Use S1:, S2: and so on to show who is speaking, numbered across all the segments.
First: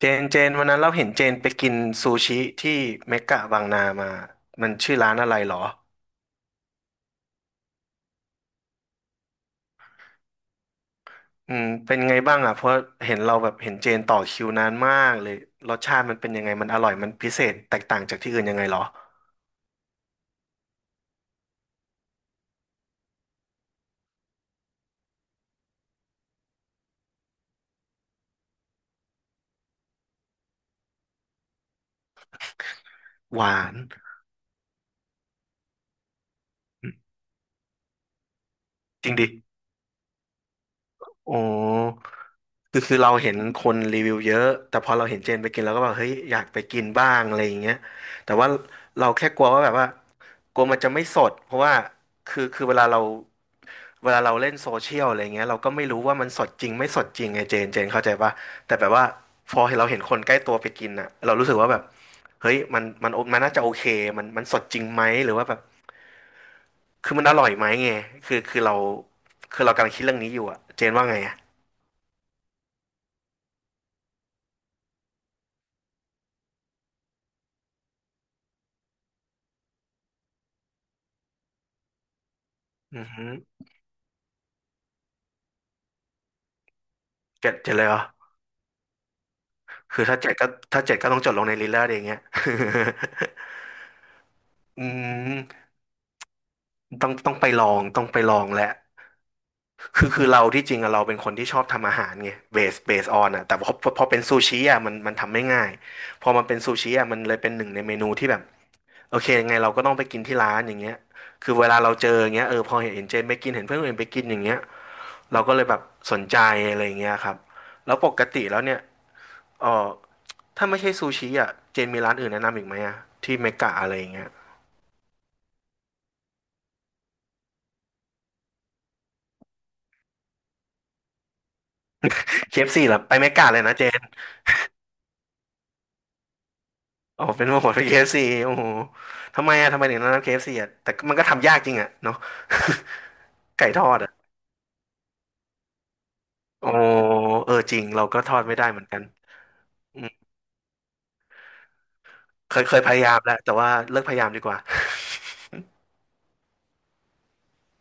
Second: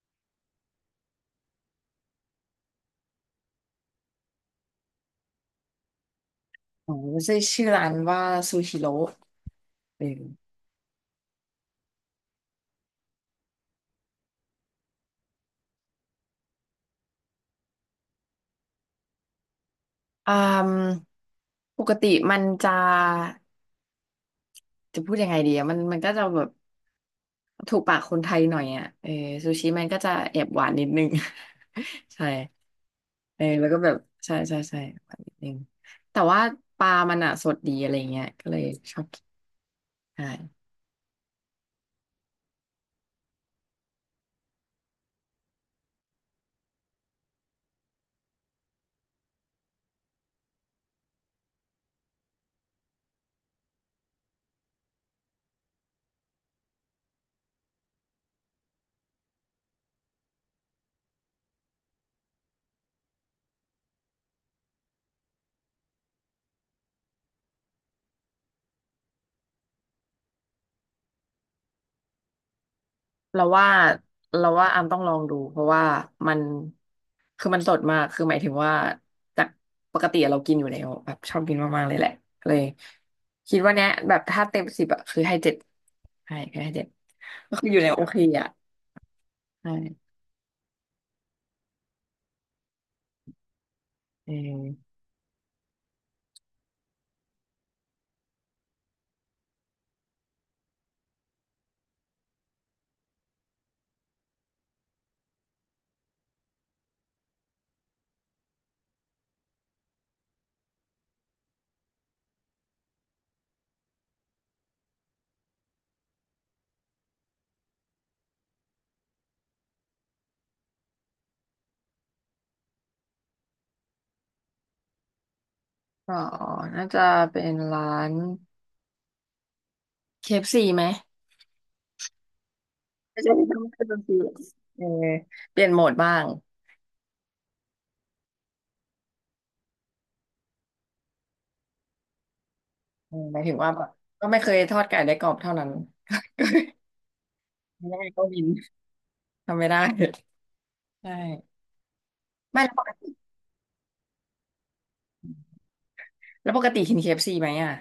S1: เจนเจนวันนั้นเราเห็นเจนไปกินซูชิที่เมกะบางนามามันชื่อร้านอะไรหรอ
S2: โอันใช่ชื่อร้านว่าซูชิโร่เออ
S1: เป็นไงบ้างอ่ะเพราะเห็นเราแบบเห็นเจนต่อคิวนานมากเลยรสชาติมันเป็นยังไงมันอร่อยมันพิเศษแตกต่างจากที่อื่นยังไงหรอ
S2: อืมปกติมันจะจะพูดยังไงดีอะมันก็จะแบบถูกปากคนไทยหน่อยอ่ะเออซูชิมันก็จะแอบหวานนิดนึง ใช่
S1: ห
S2: เออ
S1: วา
S2: แล้ว
S1: น
S2: ก็แบบใช่ใช่ใช่หวานนิดนึงแต่ว่าปลามันอ่ะสดดีอะไรเงี้ยก็เลยชอ
S1: จ
S2: บ
S1: ริง
S2: กิน
S1: ดิ
S2: ใช่
S1: โอ้คือเราเห็นคนรีวิวเยอะแต่พอเราเห็นเจนไปกินเราก็แบบเฮ้ยอยากไปกินบ้างอะไรอย่างเงี้ยแต่ว่าเราแค่กลัวว่าแบบว่ากลัวมันจะไม่สดเพราะว่าคือเวลาเรา เวลาเราเล่นโซเชียลอะไรเงี้ยเราก็ไม่รู้ว่ามันสดจริงไม่สดจริงไงเจนเจนเข้าใจปะแต่แบบว่าพอเราเห็นคนใกล้ตัวไปกินอ่ะเรารู้สึกว่าแบบเฮ้ยมันน่าจะโอเคมันสดจริงไหมหรือว่าแบบคือมันอร่อยไหมไงคือเราคือเรากำลังคิดเรื่องนี้อยู่อ่ะเจนว่าไงอ่ะ
S2: เราว่าเราว่าอามต้องลองดูเพราะว่ามันคือมันสดมากคือหมายถึงว่าจากปกติเรากินอยู่แล้วแบบชอบกินมากๆเลยแหละเลย
S1: อือหือ
S2: คิดว่าเนี้ยแบบถ้าเต็มสิบอะคือให้เจ็ดใช่คือให้เจ็ด
S1: เจ็
S2: ก็
S1: ด
S2: คือ
S1: เจ็
S2: อ
S1: ด
S2: ยู่
S1: เล
S2: ใน
S1: ยเหร
S2: โอ
S1: อ
S2: เคอะ
S1: คือ
S2: ใช่
S1: ถ้าเจ็ดก็ถ้าเจ็ดก็ต้องจดลงในลิลเลอร์เอย่างเงี้ย
S2: เ
S1: อื
S2: ออ
S1: มต้องไปลองต้องไปลองแหละ คือเราที่จริงอะเราเป็นคนที่ชอบทำอาหารไงเบสออนอะแต่พอเป็นซูชิอะมันทำไม่ง่ายพอมันเป็นซูชิอะมันเลยเป็นหนึ่งในเมนูที่แบบโอเคยังไงเราก็ต้องไปกินที่ร้านอย่างเงี้ยคือเวลาเราเจออย่างเงี้ยเออพอเห็นเจนไปกินเห็นเพื่อนคนอื่นไปกินอย่างเงี้ยเราก็เลยแบบสนใจอะไรอย่างเงี้ยครับแล้วปกติแล้วเนี่ยเออถ้าไม่ใช่ซูชิอะเจนมีร้านอื่นแนะนำอีกไหมอะที่เมกะอะไรอย่างเงี้ย
S2: ก็น่าจะเป็นร้าน KFC ไหม
S1: เคเอฟ f ีเหรอไป
S2: ไม่
S1: เม
S2: ใช่ไม่
S1: กะ
S2: ใช่
S1: เลย
S2: ไม่
S1: นะเจ
S2: ใช่เคเอฟ
S1: น
S2: ซีเออเปลี่ยนโหมดบ้าง
S1: อ๋อเป็นโหมด k f ่โอ้โหทำไมอะทำไมถึงต้องรัำ KFC อฟซีอะแต่มันก็ทำยากจริงอะ เนาะ
S2: เออหมายถึ ง
S1: ไก่
S2: ว่า
S1: ท
S2: แบ
S1: อ
S2: บ
S1: ดอะ
S2: ก็ไม่เคยทอดไก่ได้กรอบเท่านั้น
S1: โอ้เออจริง
S2: ไม่ได้
S1: เราก็
S2: ก็
S1: ทอ
S2: วิ
S1: ด
S2: น
S1: ไม่ได้เหมือนกัน
S2: ทำไม่ได้
S1: อืม
S2: ใช่
S1: เค
S2: ไม่
S1: ย
S2: แล้
S1: เค
S2: วป
S1: ยพ
S2: ก
S1: ยา
S2: ติ
S1: ยามแล้วแต่ว่าเลิกพยายามดีกว่า
S2: แล้วปกติกิน KFC ไหมอ่ะ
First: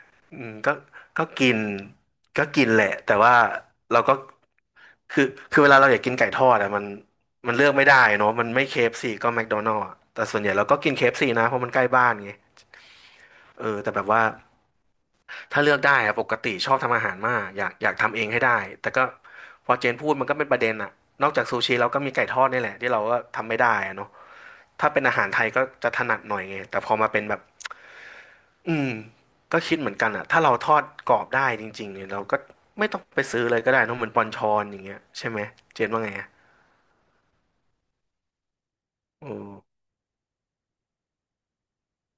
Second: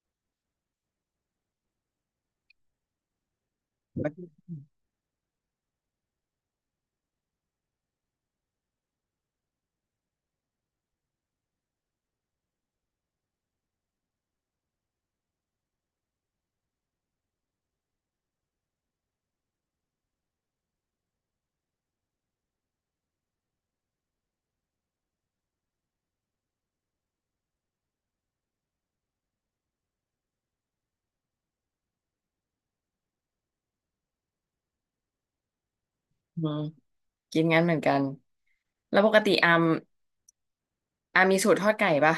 S1: อืมก็ก็กินก็กินแหละแต่ว่าเรา
S2: แล้ว
S1: ก็
S2: ก็
S1: คือคือเวลาเราอยากกินไก่ทอดอะมันเลือกไม่ได้เนาะมันไม่ KFC ก็แมคโดนัล s อะแต่ส่วนใหญ่เราก็กิน KFC นะเพราะมันใกล้บ้านไงเออแต่แบบว่า ถ้าเลือกได้อะปกติชอบทำอาหารมากอยากทำเองให้ได้แต่ก็พอเจนพูดมันก็เป็นประเด็นอะนอกจากซูชิเราก็มีไก่ทอดนี่แหละที่เราก็ทำไม่ได้อะเนาะถ้าเป็นอาหารไทยก็จะถนัดหน่อยไงแต่พอมาเป็นแบบอืมก็คิดเหมือนกันอะถ้าเราทอดกรอบได้จริงๆเนี่ยเราก็ไม่ต้องไปซื้อเลยก็ได้เนอะเหมือนปอนชอนอย่างเงี้ยใช่ไหมเจนว่าไงอะ
S2: อืมกินงั้นเหมือนกันแล้วปก
S1: โอ้
S2: ติอามอามมีสูตรทอดไก่ปะ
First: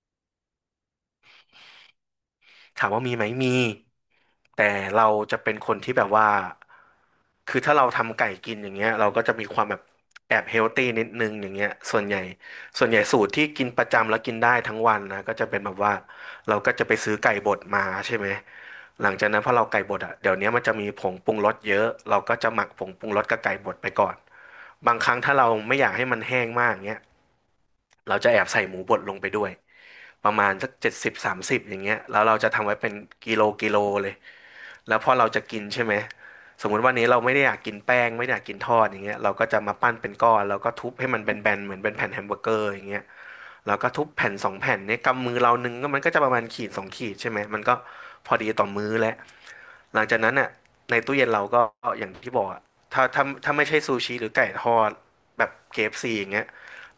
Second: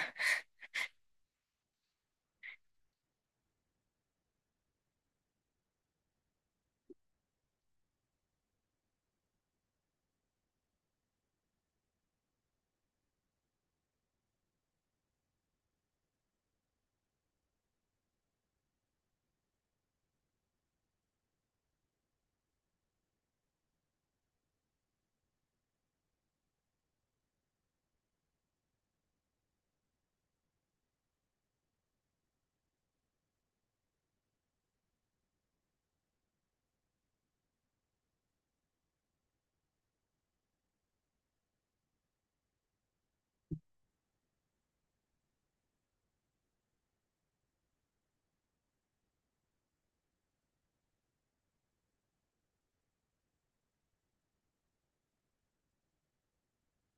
S1: ถามว่ามีไหมมีแต่เราจะเป็นคนที่แบบว่า คือถ้าเราทำไก่กินอย่างเงี้ยเราก็จะมีความแบบแอบเฮลตี้นิดนึงอย่างเงี้ยส่วนใหญ่ส่วนใหญ่สูตรที่กินประจำแล้วกินได้ทั้งวันนะก็จะเป็นแบบว่าเราก็จะไปซื้อไก่บดมาใช่ไหมหลังจากนั้นพอเราไก่บดอ่ะเดี๋ยวนี้มันจะมีผงปรุงรสเยอะเราก็จะหมักผงปรุงรสกับไก่บดไปก่อนบางครั้งถ้าเราไม่อยากให้มันแห้งมากเงี้ยเราจะแอบใส่หมูบดลงไปด้วยประมาณสัก70/30อย่างเงี้ยแล้วเราจะทำไว้เป็นกิโลกิโลเลย แล้วพอเราจะกินใช่ไหม สมมุติวันนี้เราไม่ได้อยากกินแป้งไม่ได้อยากกินทอดอย่างเงี้ยเราก็จะมาปั้นเป็นก้อนแล้วก็ทุบให้มันแบนๆเหมือนเป็นแผ่นแฮมเบอร์เกอร์อย่างเงี้ยแล้วก็ทุบแผ่นสองแผ่นเนี่ยกำมือเรานึงก็มันก็จะประมาณขีดสองขีดใช่ไหมมันก็พอดีต่อมื้อแล้วหลังจากนั้นอ่ะในตู้เย็นเราก็อย่างที่บอกอะถ้าไม่ใช่ซูชิหรือไก่ทอดแบบเคเอฟซีอย่างเงี้ย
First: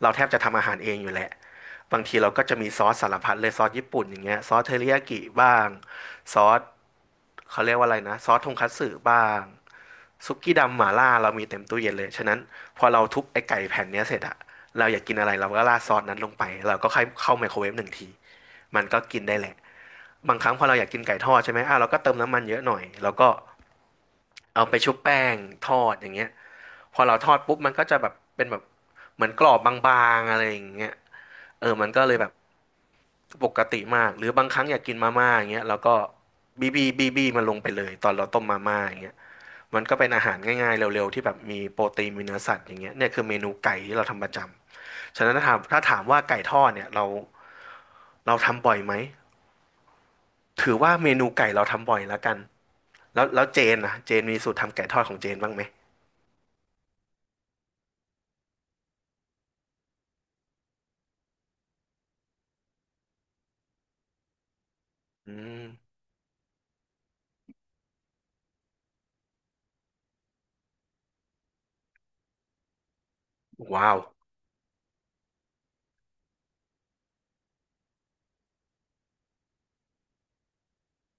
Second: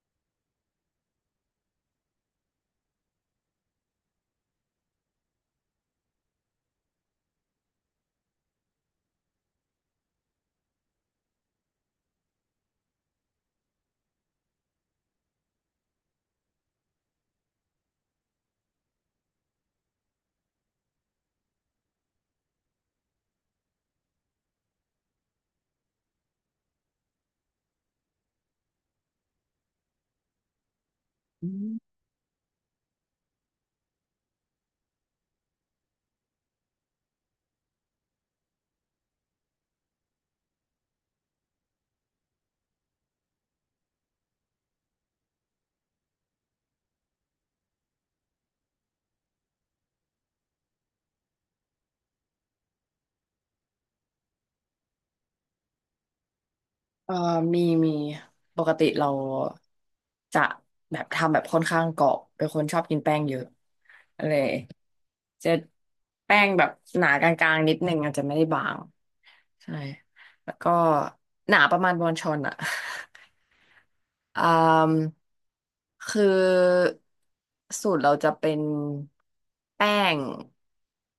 S1: เราแทบจะทำอาหารเองอยู่แหละบางทีเราก็จะมีซอสสารพัดเลยซอสญี่ปุ่นอย่างเงี้ยซอสเทริยากิบ้างซอส เขาเรียกว่าอะไรนะซอสทงคัตสึบ้างซุกกี้ดำหม่าล่าเรามีเต็มตู้เย็นเลยฉะนั้นพอเราทุบไอ้ไก่แผ่นเนี้ยเสร็จอะเราอยากกินอะไรเราก็ราดซอสนั้นลงไปเราก็ค่อยเข้าไมโครเวฟหนึ่งทีมันก็กินได้แหละบางครั้งพอเราอยากกินไก่ทอดใช่ไหมอ่ะเราก็เติมน้ำมันเยอะหน่อยแล้วก็เอาไปชุบแป้งทอดอย่างเงี้ยพอเราทอดปุ๊บมันก็จะแบบเป็นแบบเหมือนกรอบบางๆอะไรอย่างเงี้ย
S2: อื
S1: เออมัน
S2: ม
S1: ก็เลยแบบปกติมากหรือบางครั้งอยากกินมาม่าอย่างเงี้ยแล้วก็บีบีบีบีมันลงไปเลยตอนเราต้มมาม่าอย่างเงี้ย มันก็เป็นอาหารง่ายๆเร็วๆที่แบบมีโปรตีนมีเนื้อสัตว์อย่างเงี้ยเนี่ยคือเมนูไก่ที่เราทำประจำฉะนั้นถ้าถามว่าไก่ทอดเนี่ยเราทำบ่อยไหมถือว่าเมนูไก่เราทำบ่อยแล้วกันแล้วเจนนะเจนมีสูตรทำไก่ทอดของเจนบ้างไหม
S2: เออมีมีปกติเราจะแบบทำแบบค่อนข้างกรอบเป็นคนชอบกินแป้งเยอะอะไร
S1: อื
S2: จะ
S1: ม
S2: แป้งแบบหนากลางๆนิดนึงอาจจะไม่ได้บางใช่แล้วก็หนาประมาณบอนชอนอะ
S1: ว้าว
S2: อ่ามคือสูตรเราจะเป็นแป้ง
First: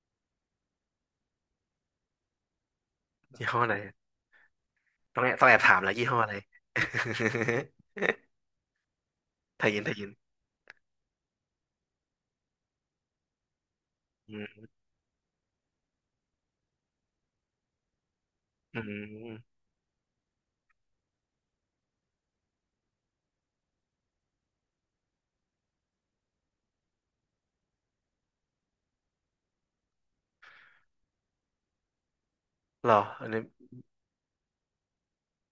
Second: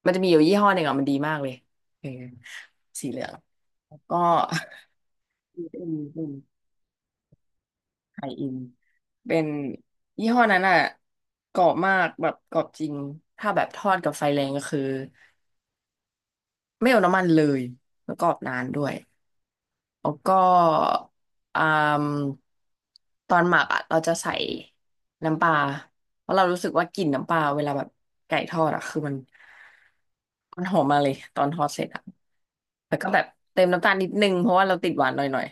S2: มันจะมีอยู่ยี่ห้อหนึ่งอ่ะมันดีมากเลยเออสีเหลือง
S1: ยี่ห้ออะไร
S2: แล้วก็
S1: ต้องแอบต้องแอบถามแล้วยี่ห้อ
S2: เป็
S1: อะ
S2: น
S1: ไร
S2: ไข่ อินเป็น
S1: ทายินทายิน
S2: ยี่ห้อนั้นอ่ะกรอบมากแบบกรอบจริงถ้าแบบทอดกับไฟ
S1: อื
S2: แรงก็
S1: ม
S2: คือไม่เอาน้ำมันเลยแล้วกรอบนาน
S1: อื
S2: ด้วย
S1: ม
S2: แล้วก็อ่ามตอนหมักอ่ะเราจะใส่น้ำปลาเพราะเรารู้สึกว่ากลิ่นน้ำปลาเวลาแบบไก่ทอดอ่ะคือมันหอมมาเลยตอนทอดเสร็จอ่ะ
S1: เหร
S2: แล้
S1: อ
S2: วก็แบบ
S1: อันนี้
S2: เติมน้ำตาลนิดนึงเพราะว่าเราติดหวานหน่อย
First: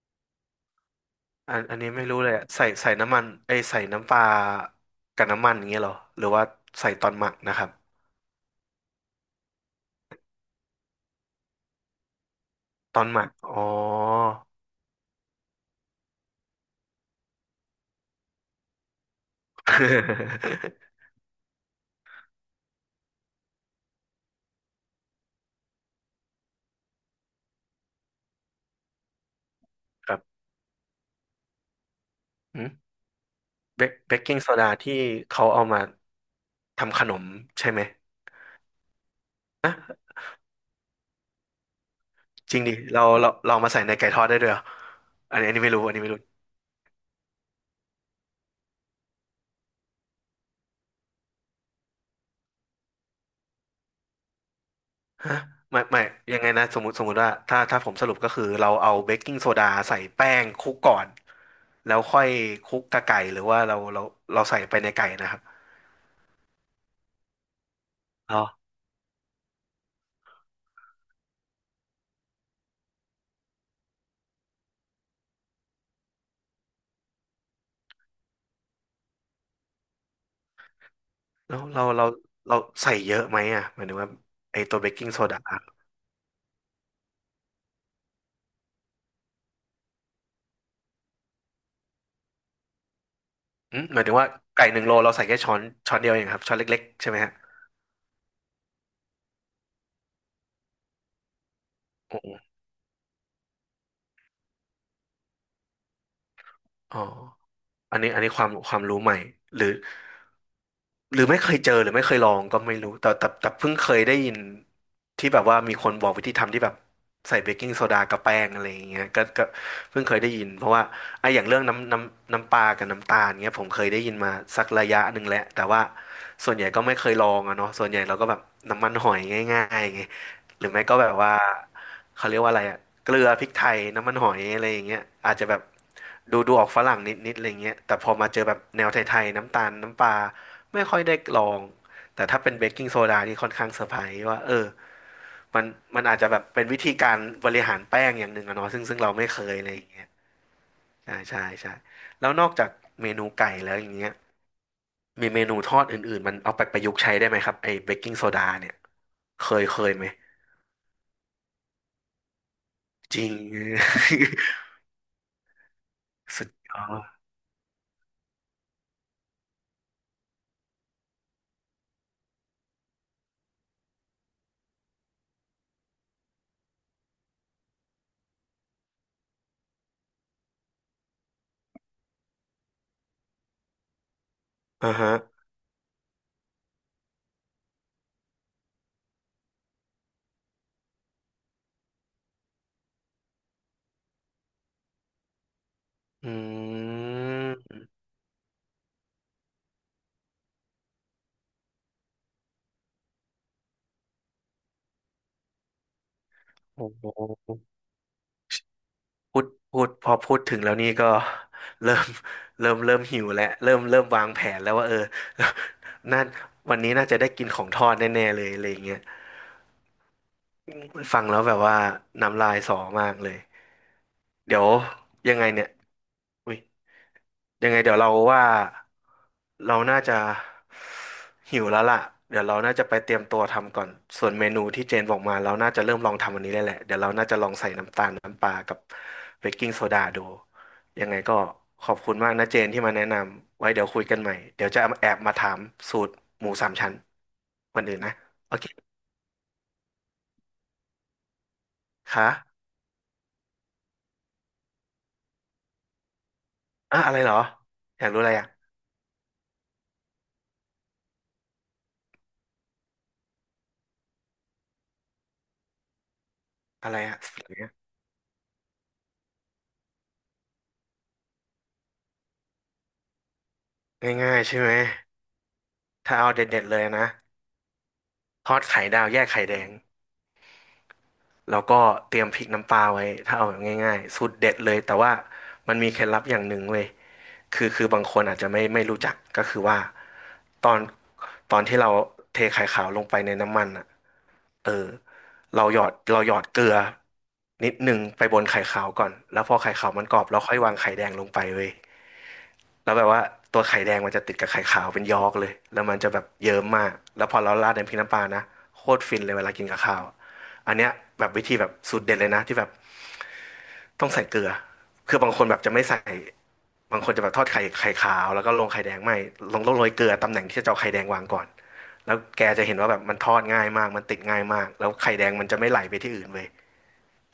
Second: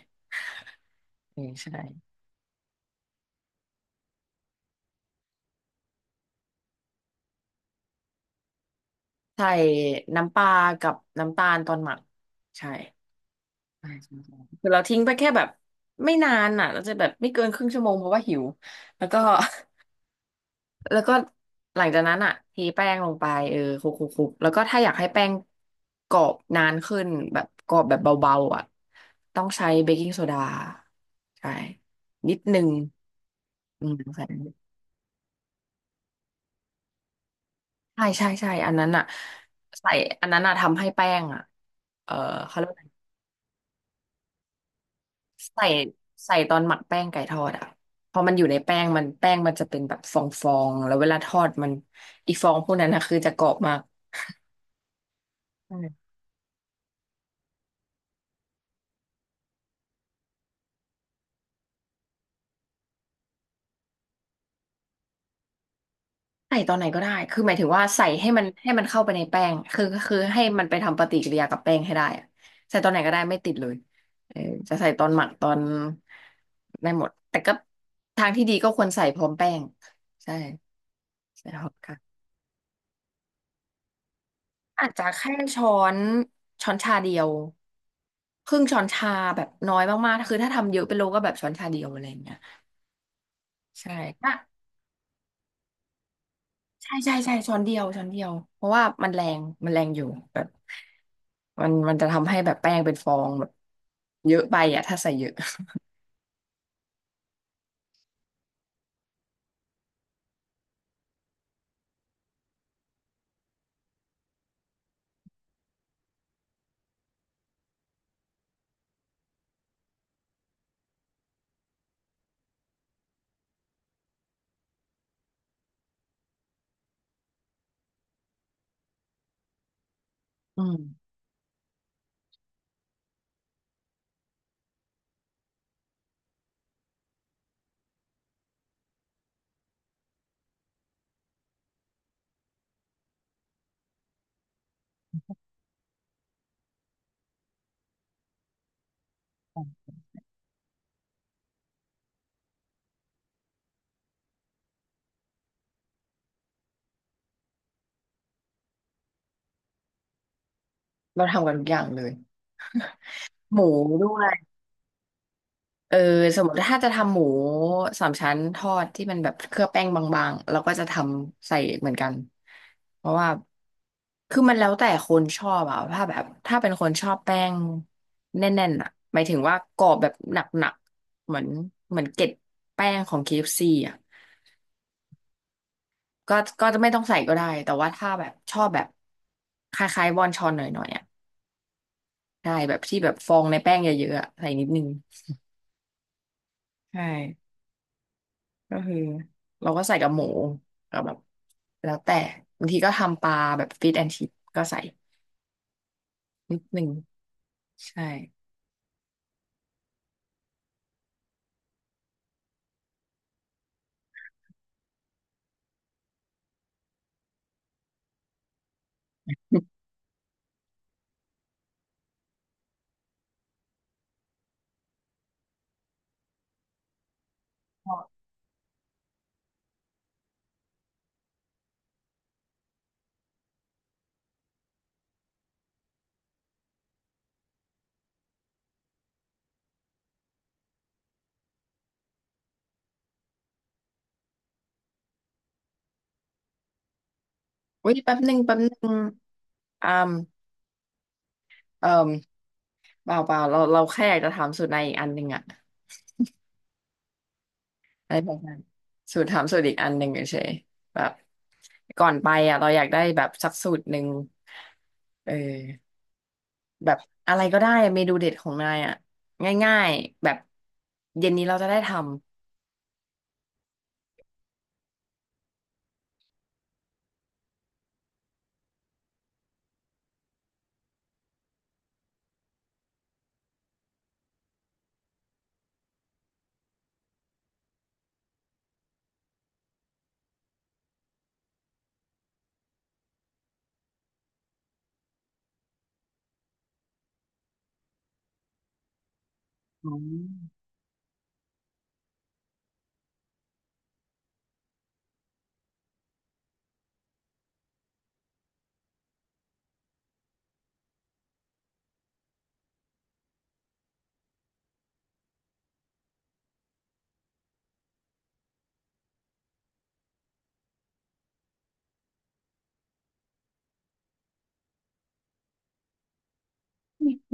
S2: อืม
S1: อัน
S2: ใช่
S1: อันนี้ไม่รู้เลยอะใส่น้ำมันไอยใส่น้ำปลากับน้ำมันอย่างเงี้ยเหรอหรือว่าใส่ตอนหมักนะครับ
S2: ใส่น้ำปลากับน้ำตาลตอนหมักใช่
S1: ตอนหมักอ๋อ
S2: ใช่ใช่ใช่คือเราทิ้งไปแค่แบบไม่นานอ่ะเราจะแบบไม่เกินครึ่งชั่วโมงเพราะว่าหิวแล้วก็ แล้วก็หลังจากนั้นอ่ะทีแป้งลงไปเออคลุกแล้วก็ถ้าอยากให้แป้งกรอบนานขึ้นแบบกรอบแบบเบาๆอ่ะต้องใช้เบกกิ้
S1: ค
S2: ง
S1: รั
S2: โซดา
S1: บ
S2: ใช่นิดนึ
S1: หื
S2: ง
S1: มเบ
S2: อื
S1: ก
S2: ม
S1: เบกกิ้งโซ
S2: ใส่
S1: ดาที่เขาเอามาทำขนมใช่ไหม
S2: ใช่ใช่ใช่อันนั้นอ่ะใส่อันนั้นอ่ะทำให้แป้งอ่ะเออ
S1: จ
S2: เขา
S1: ริง
S2: เรียก
S1: ดิ
S2: ว่าอะไร
S1: เรามาใส่ในไก่ทอดได้ด้วยเหรออันนี้อันนี้
S2: ใส่
S1: ไม่รู้อันนี้ไม่รู้
S2: ใส่ตอนหมักแป้งไก่ทอดอ่ะพอมันอยู่ในแป้งมันจะเป็นแบบฟองๆแล้วเวลาทอดมันอีฟองพวกนั้นนะคือจะกรอบมาก
S1: ฮะไม่ไม่ ยังไงนะสมมติว่าถ้าผมสรุปก็คือเราเอาเบกกิ้งโซดาใส่แป้งคลุกก่อน แล้วค่อยคลุกกับไก่หรือว่าเราใส่ไปในไก่นะครับ
S2: ใส่ตอนไหนก็ได้ คือหมายถึงว่าใส่ให้
S1: เรา
S2: มันเข้าไปในแป้งคือให้มันไปทำปฏิกิริยากับแป้งให้ได้อะใส่ตอนไหนก็ได้ไม่ติดเลยเออจะใส่ตอนหมักตอนได้หมดแต่ก็ทางที่ดีก็ควรใส่พร้อมแป้งใช่ใส่
S1: เรา
S2: พร้อม
S1: เรา
S2: กัน
S1: เราเราใส่เยอะไหมอ่ะหมายถึงว่าไอตัว
S2: อา
S1: เบ
S2: จ
S1: ก
S2: จะ
S1: กิ้งโซ
S2: แค่
S1: ดา
S2: นช้อนชาเดียวครึ่งช้อนชาแบบน้อยมากๆคือถ้าทำเยอะเป็นโลก็แบบช้อนชาเดียวอะไรอย่างเงี้ย
S1: อืม
S2: ใช่
S1: หมายถึงว่าไก่หนึ่งโลเราใส่แค่ช้อนเดียวเองครับช้อนเล็ก
S2: ใช่
S1: ๆใช่
S2: ใช่
S1: ไหมฮะ
S2: ใช่ช้อนเดียวช้อนเดียวเพราะว่ามันแรงอยู่แบบมันจะ
S1: โอ
S2: ทำให้
S1: ้
S2: แบบแป้งเป็นฟองแบบเยอะไปอ่ะถ้าใส่เยอะ
S1: อ๋ออันนี้ความรู้ใหม่หรือหรือไม่เคยเจอหรือไม่เคยลองก็ไม่รู้แต่เพิ่งเคยได้ยินที่แบบว่ามีคนบอกวิธีทำที่แบบใส่เบกกิ้งโซดากับแป้งอะไรอย่างเงี้ยก็เพิ่งเคยได้ยินเพราะว่าไอ้อย่างเรื่องน้ำปลากับน้ำตาลเงี้ยผมเคยได้ยินมาสักระยะหนึ่งแล้วแต่ว่าส่วนใหญ่ก็ไม่เคยลองอะเนาะส่วนใหญ่เราก็แบบน้ำมันหอยง่ายๆไง
S2: อื
S1: หรือไม่ก็
S2: ม
S1: แบบว่าเขาเรียกว่าอะไรอะเกลือพริกไทยน้ำมันหอยอะไรอย่างเงี้ยอาจจะแบบดูดูออกฝรั่งนิดนิดอะไรเงี้ยแต่พอมาเจอแบบแนวไทยๆน้ำตาลน้ำปลาไม่ค่อยได้ลองแต่ถ้าเป็นเบกกิ้งโซดานี่ค่อนข้างเซอร์ไพรส์ว่าเออมันมันอาจจะแบบเป็นวิธีการบริหารแป้งอย่างหนึ่งอะเนาะซึ่งเราไม่เคยอะไรอย่างเงี้ยใช่ใช่ใช่แล้วนอกจากเมนูไก่แล้วอย่างเงี้ยมีเมนูทอดอื่นๆมันเอาไปประยุกต์ใช้ได้ไหมครับไอ้เบกกิ้งโซดาเนี่ยเคยไหม
S2: เราทำกันทุกอย่างเลย
S1: จริง
S2: หมูด้วย เออสม
S1: สุ
S2: ม
S1: ด
S2: ติ
S1: ย
S2: ถ้า
S1: อ
S2: จะทำห
S1: ด
S2: มูสามชั้นทอดที่มันแบบเคลือบแป้งบางๆเราก็จะทำใส่เหมือนกันเพราะว่าคือมันแล้วแต่คนชอบอะถ้าแบบถ้าเป็นคนชอบแป้งแน่นๆอะหมายถึงว่ากรอบแบบหนักๆเหมือนเกล็ดแป้งของ KFC อฟซีอะ
S1: อ่าฮะ
S2: ก็ก็จะไม่ต้องใส่ก็ได้แต่ว่าถ้าแบบชอบแบบคล้ายๆวอนชอนหน่อยๆอะใช่แบบที่แบบฟองในแป้งเยอะๆอะใส่นิดนึง
S1: อื
S2: ใช่
S1: ม
S2: ก็คือเราก็ใส่กับหมูก็แบบแล้วแต่บางทีก็ทำปลาแบบฟิชแอนชิปก็ใส่นิดนึ
S1: โอ้
S2: ง
S1: โห
S2: ใช่
S1: พูดพูดพอพูดถึงแล้วนี่ก็เริ่ม เริ่มหิวแล้วเริ่มวางแผนแล้วว่าเออ นั่นวันนี้น่าจะได้กินของทอดแน่ๆเลยอะไรอย่างเงี้ยฟังแล้วแบบว่าน้ำลายสอมากเลยเดี๋ยวยังไงเนี่ย อุ้ยยังไงเดี๋ยวเราว่าเราน่าจะหิวแล้วล่ะเดี๋ยวเราน่าจะไปเตรียมตัวทำก่อนส่วนเมนูที่เจนบอกมาเราน่าจะเริ่มลองทำอันนี้ได้แหละเดี๋ยวเราน่าจะลองใส่น้ำตาลน้ำปลากับเบกกิ้งโซดาดูยังไงก็ขอบคุณมากนะเจนที่มาแนะนำไว้เดี๋ยวคุยกันใหม่เดี๋ยวจะแอบมาถามสูตรหมูสามชั้นวัน
S2: อุ้ย
S1: อื่นนะ
S2: แป๊บหนึงแป๊
S1: โอ
S2: บ
S1: เค
S2: หนึงอามเอ่ม
S1: ค่ะ
S2: เปล่าเปล่าเราแค่อยากจะถามสูตรในอีกอันหนึ่งอะ
S1: อ่ะอะไรเหรออยาก
S2: อะไร
S1: รู้อะ
S2: แบ
S1: ไร
S2: บ
S1: อ่ะ
S2: นั้นสูตรถามสูตรอีกอันหนึ่งเฉยๆแบบก่อนไปอะเราอยากได้แบบสักสูตรหนึ่งเออแบ
S1: อะไร
S2: บ
S1: อ่ะ
S2: อะไร
S1: สิ่ง
S2: ก็
S1: เนี้
S2: ได้
S1: ย
S2: เมนูเด็ดของนายอะง่ายๆแบบเย็นนี้เราจะได้ท
S1: ง่ายๆใช่ไหมถ้าเอาเด็ดๆเลยนะ ทอดไข่ดาวแยกไข่แดงแล้วก็เตรียมพริกน้ำปลาไว้ถ้าเอาแบบง่ายๆสูตรเด็ดเลยแต่ว่ามันมีเคล็ดลับอย่างหนึ่งเว้ยคือบางคนอาจจะไม่รู้จักก็คือว่าตอนตอนที่เราเทไข่ขาวลงไปในน้ำมันอ่ะเออเราหยอดเกลือนิดหนึ่งไปบนไข่ขาวก่อนแล้วพอไข่
S2: ำ
S1: ขา
S2: อ๋
S1: ว
S2: อ
S1: มันกรอบเราค่อยวางไข่แดงลงไปเว้ย แล้วแบบว่าตัวไข่แดงมันจะติดกับไข่ขาวเป็นยอกเลยแล้วมันจะแบบเยิ้มมากแล้วพอเราราดใน้ำพริกน้ำปลานะโคตรฟินเลยเวลากินกับข้าวอันเนี้ยแบบวิธีแบบสูตรเด็ดเลยนะที่แบบต้องใส่เกลือคือบางคนแบบจะไม่ใส่บางคนจะแบบทอดไข่ขาวแล้วก็ลงไข่แดงไม่ลงต้องโรยเกลือตำแหน่งที่จะเอาไข่แดงวางก่อนแล้วแกจะเห็นว่าแบบมันทอดง่ายมากมันติดง่ายมากแล้วไข่แดงมันจะไม่ไหลไปที่อื่นเว้ย
S2: ไ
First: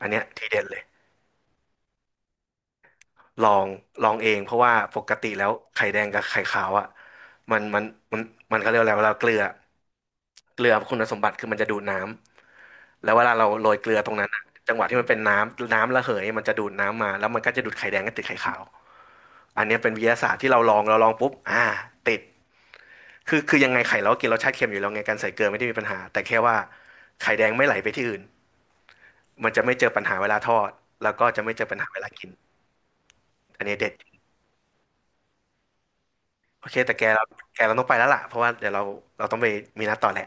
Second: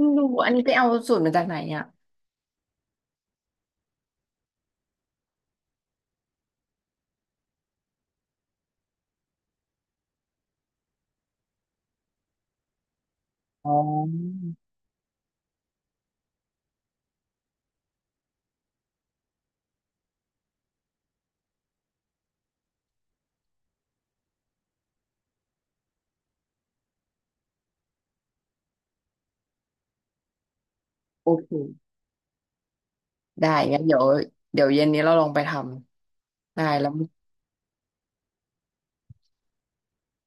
S1: อั
S2: ่
S1: นเนี้ย
S2: รู้
S1: ที
S2: อัน
S1: เด็
S2: นี้
S1: ด
S2: ไป
S1: เลย
S2: เอาสูตรมาจากไหนอ่ะ
S1: ลองลองเองเพราะว่าปกติแล้วไข่แดงกับไข่ขาวอ่ะมันมันมันมันเขาเรียกอะไรเวลาเกลือคุณสมบัติคือมันจะดูดน้ำแล้วเวลาเราโร
S2: อ๋อ
S1: ยเกลือตรงนั้นอะจังหวะที่มันเป็นน้ำระเหยมันจะดูดน้ำมาแล้วมันก็จะดูดไข่แดงกบติดไข่ขาวอันเนี้ยเป็นวิทยาศาสตร์ที่เราลองปุ๊บอ่าติดคือยังไงไข่เราก็กินรสชาติเค็มอยู่แล้วไงการใส่เกลือไม่ได้มีปัญหาแต่แค่ว่าไข่แดงไม่ไหลไปที่อื่นมันจะไม่เจอปัญหาเวลาทอดแล้วก็
S2: โอ
S1: จะ
S2: เค
S1: ไม่เจอปัญหาเวลากิน
S2: ได้
S1: อันนี้
S2: งั้น
S1: เด็ด
S2: เดี๋ยวเดี๋ยวเย็นนี้เราลองไปทำได้
S1: โอเค
S2: แล้ว
S1: แต่แกเราต้องไปแล้วล่ะเพราะว่าเดี๋ยวเราต้องไปมีนัดต่อแหละ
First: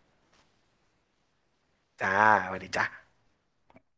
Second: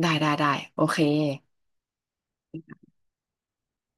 S2: ได้ได้ได้โอเค
S1: จ้าสวัสดีจ้า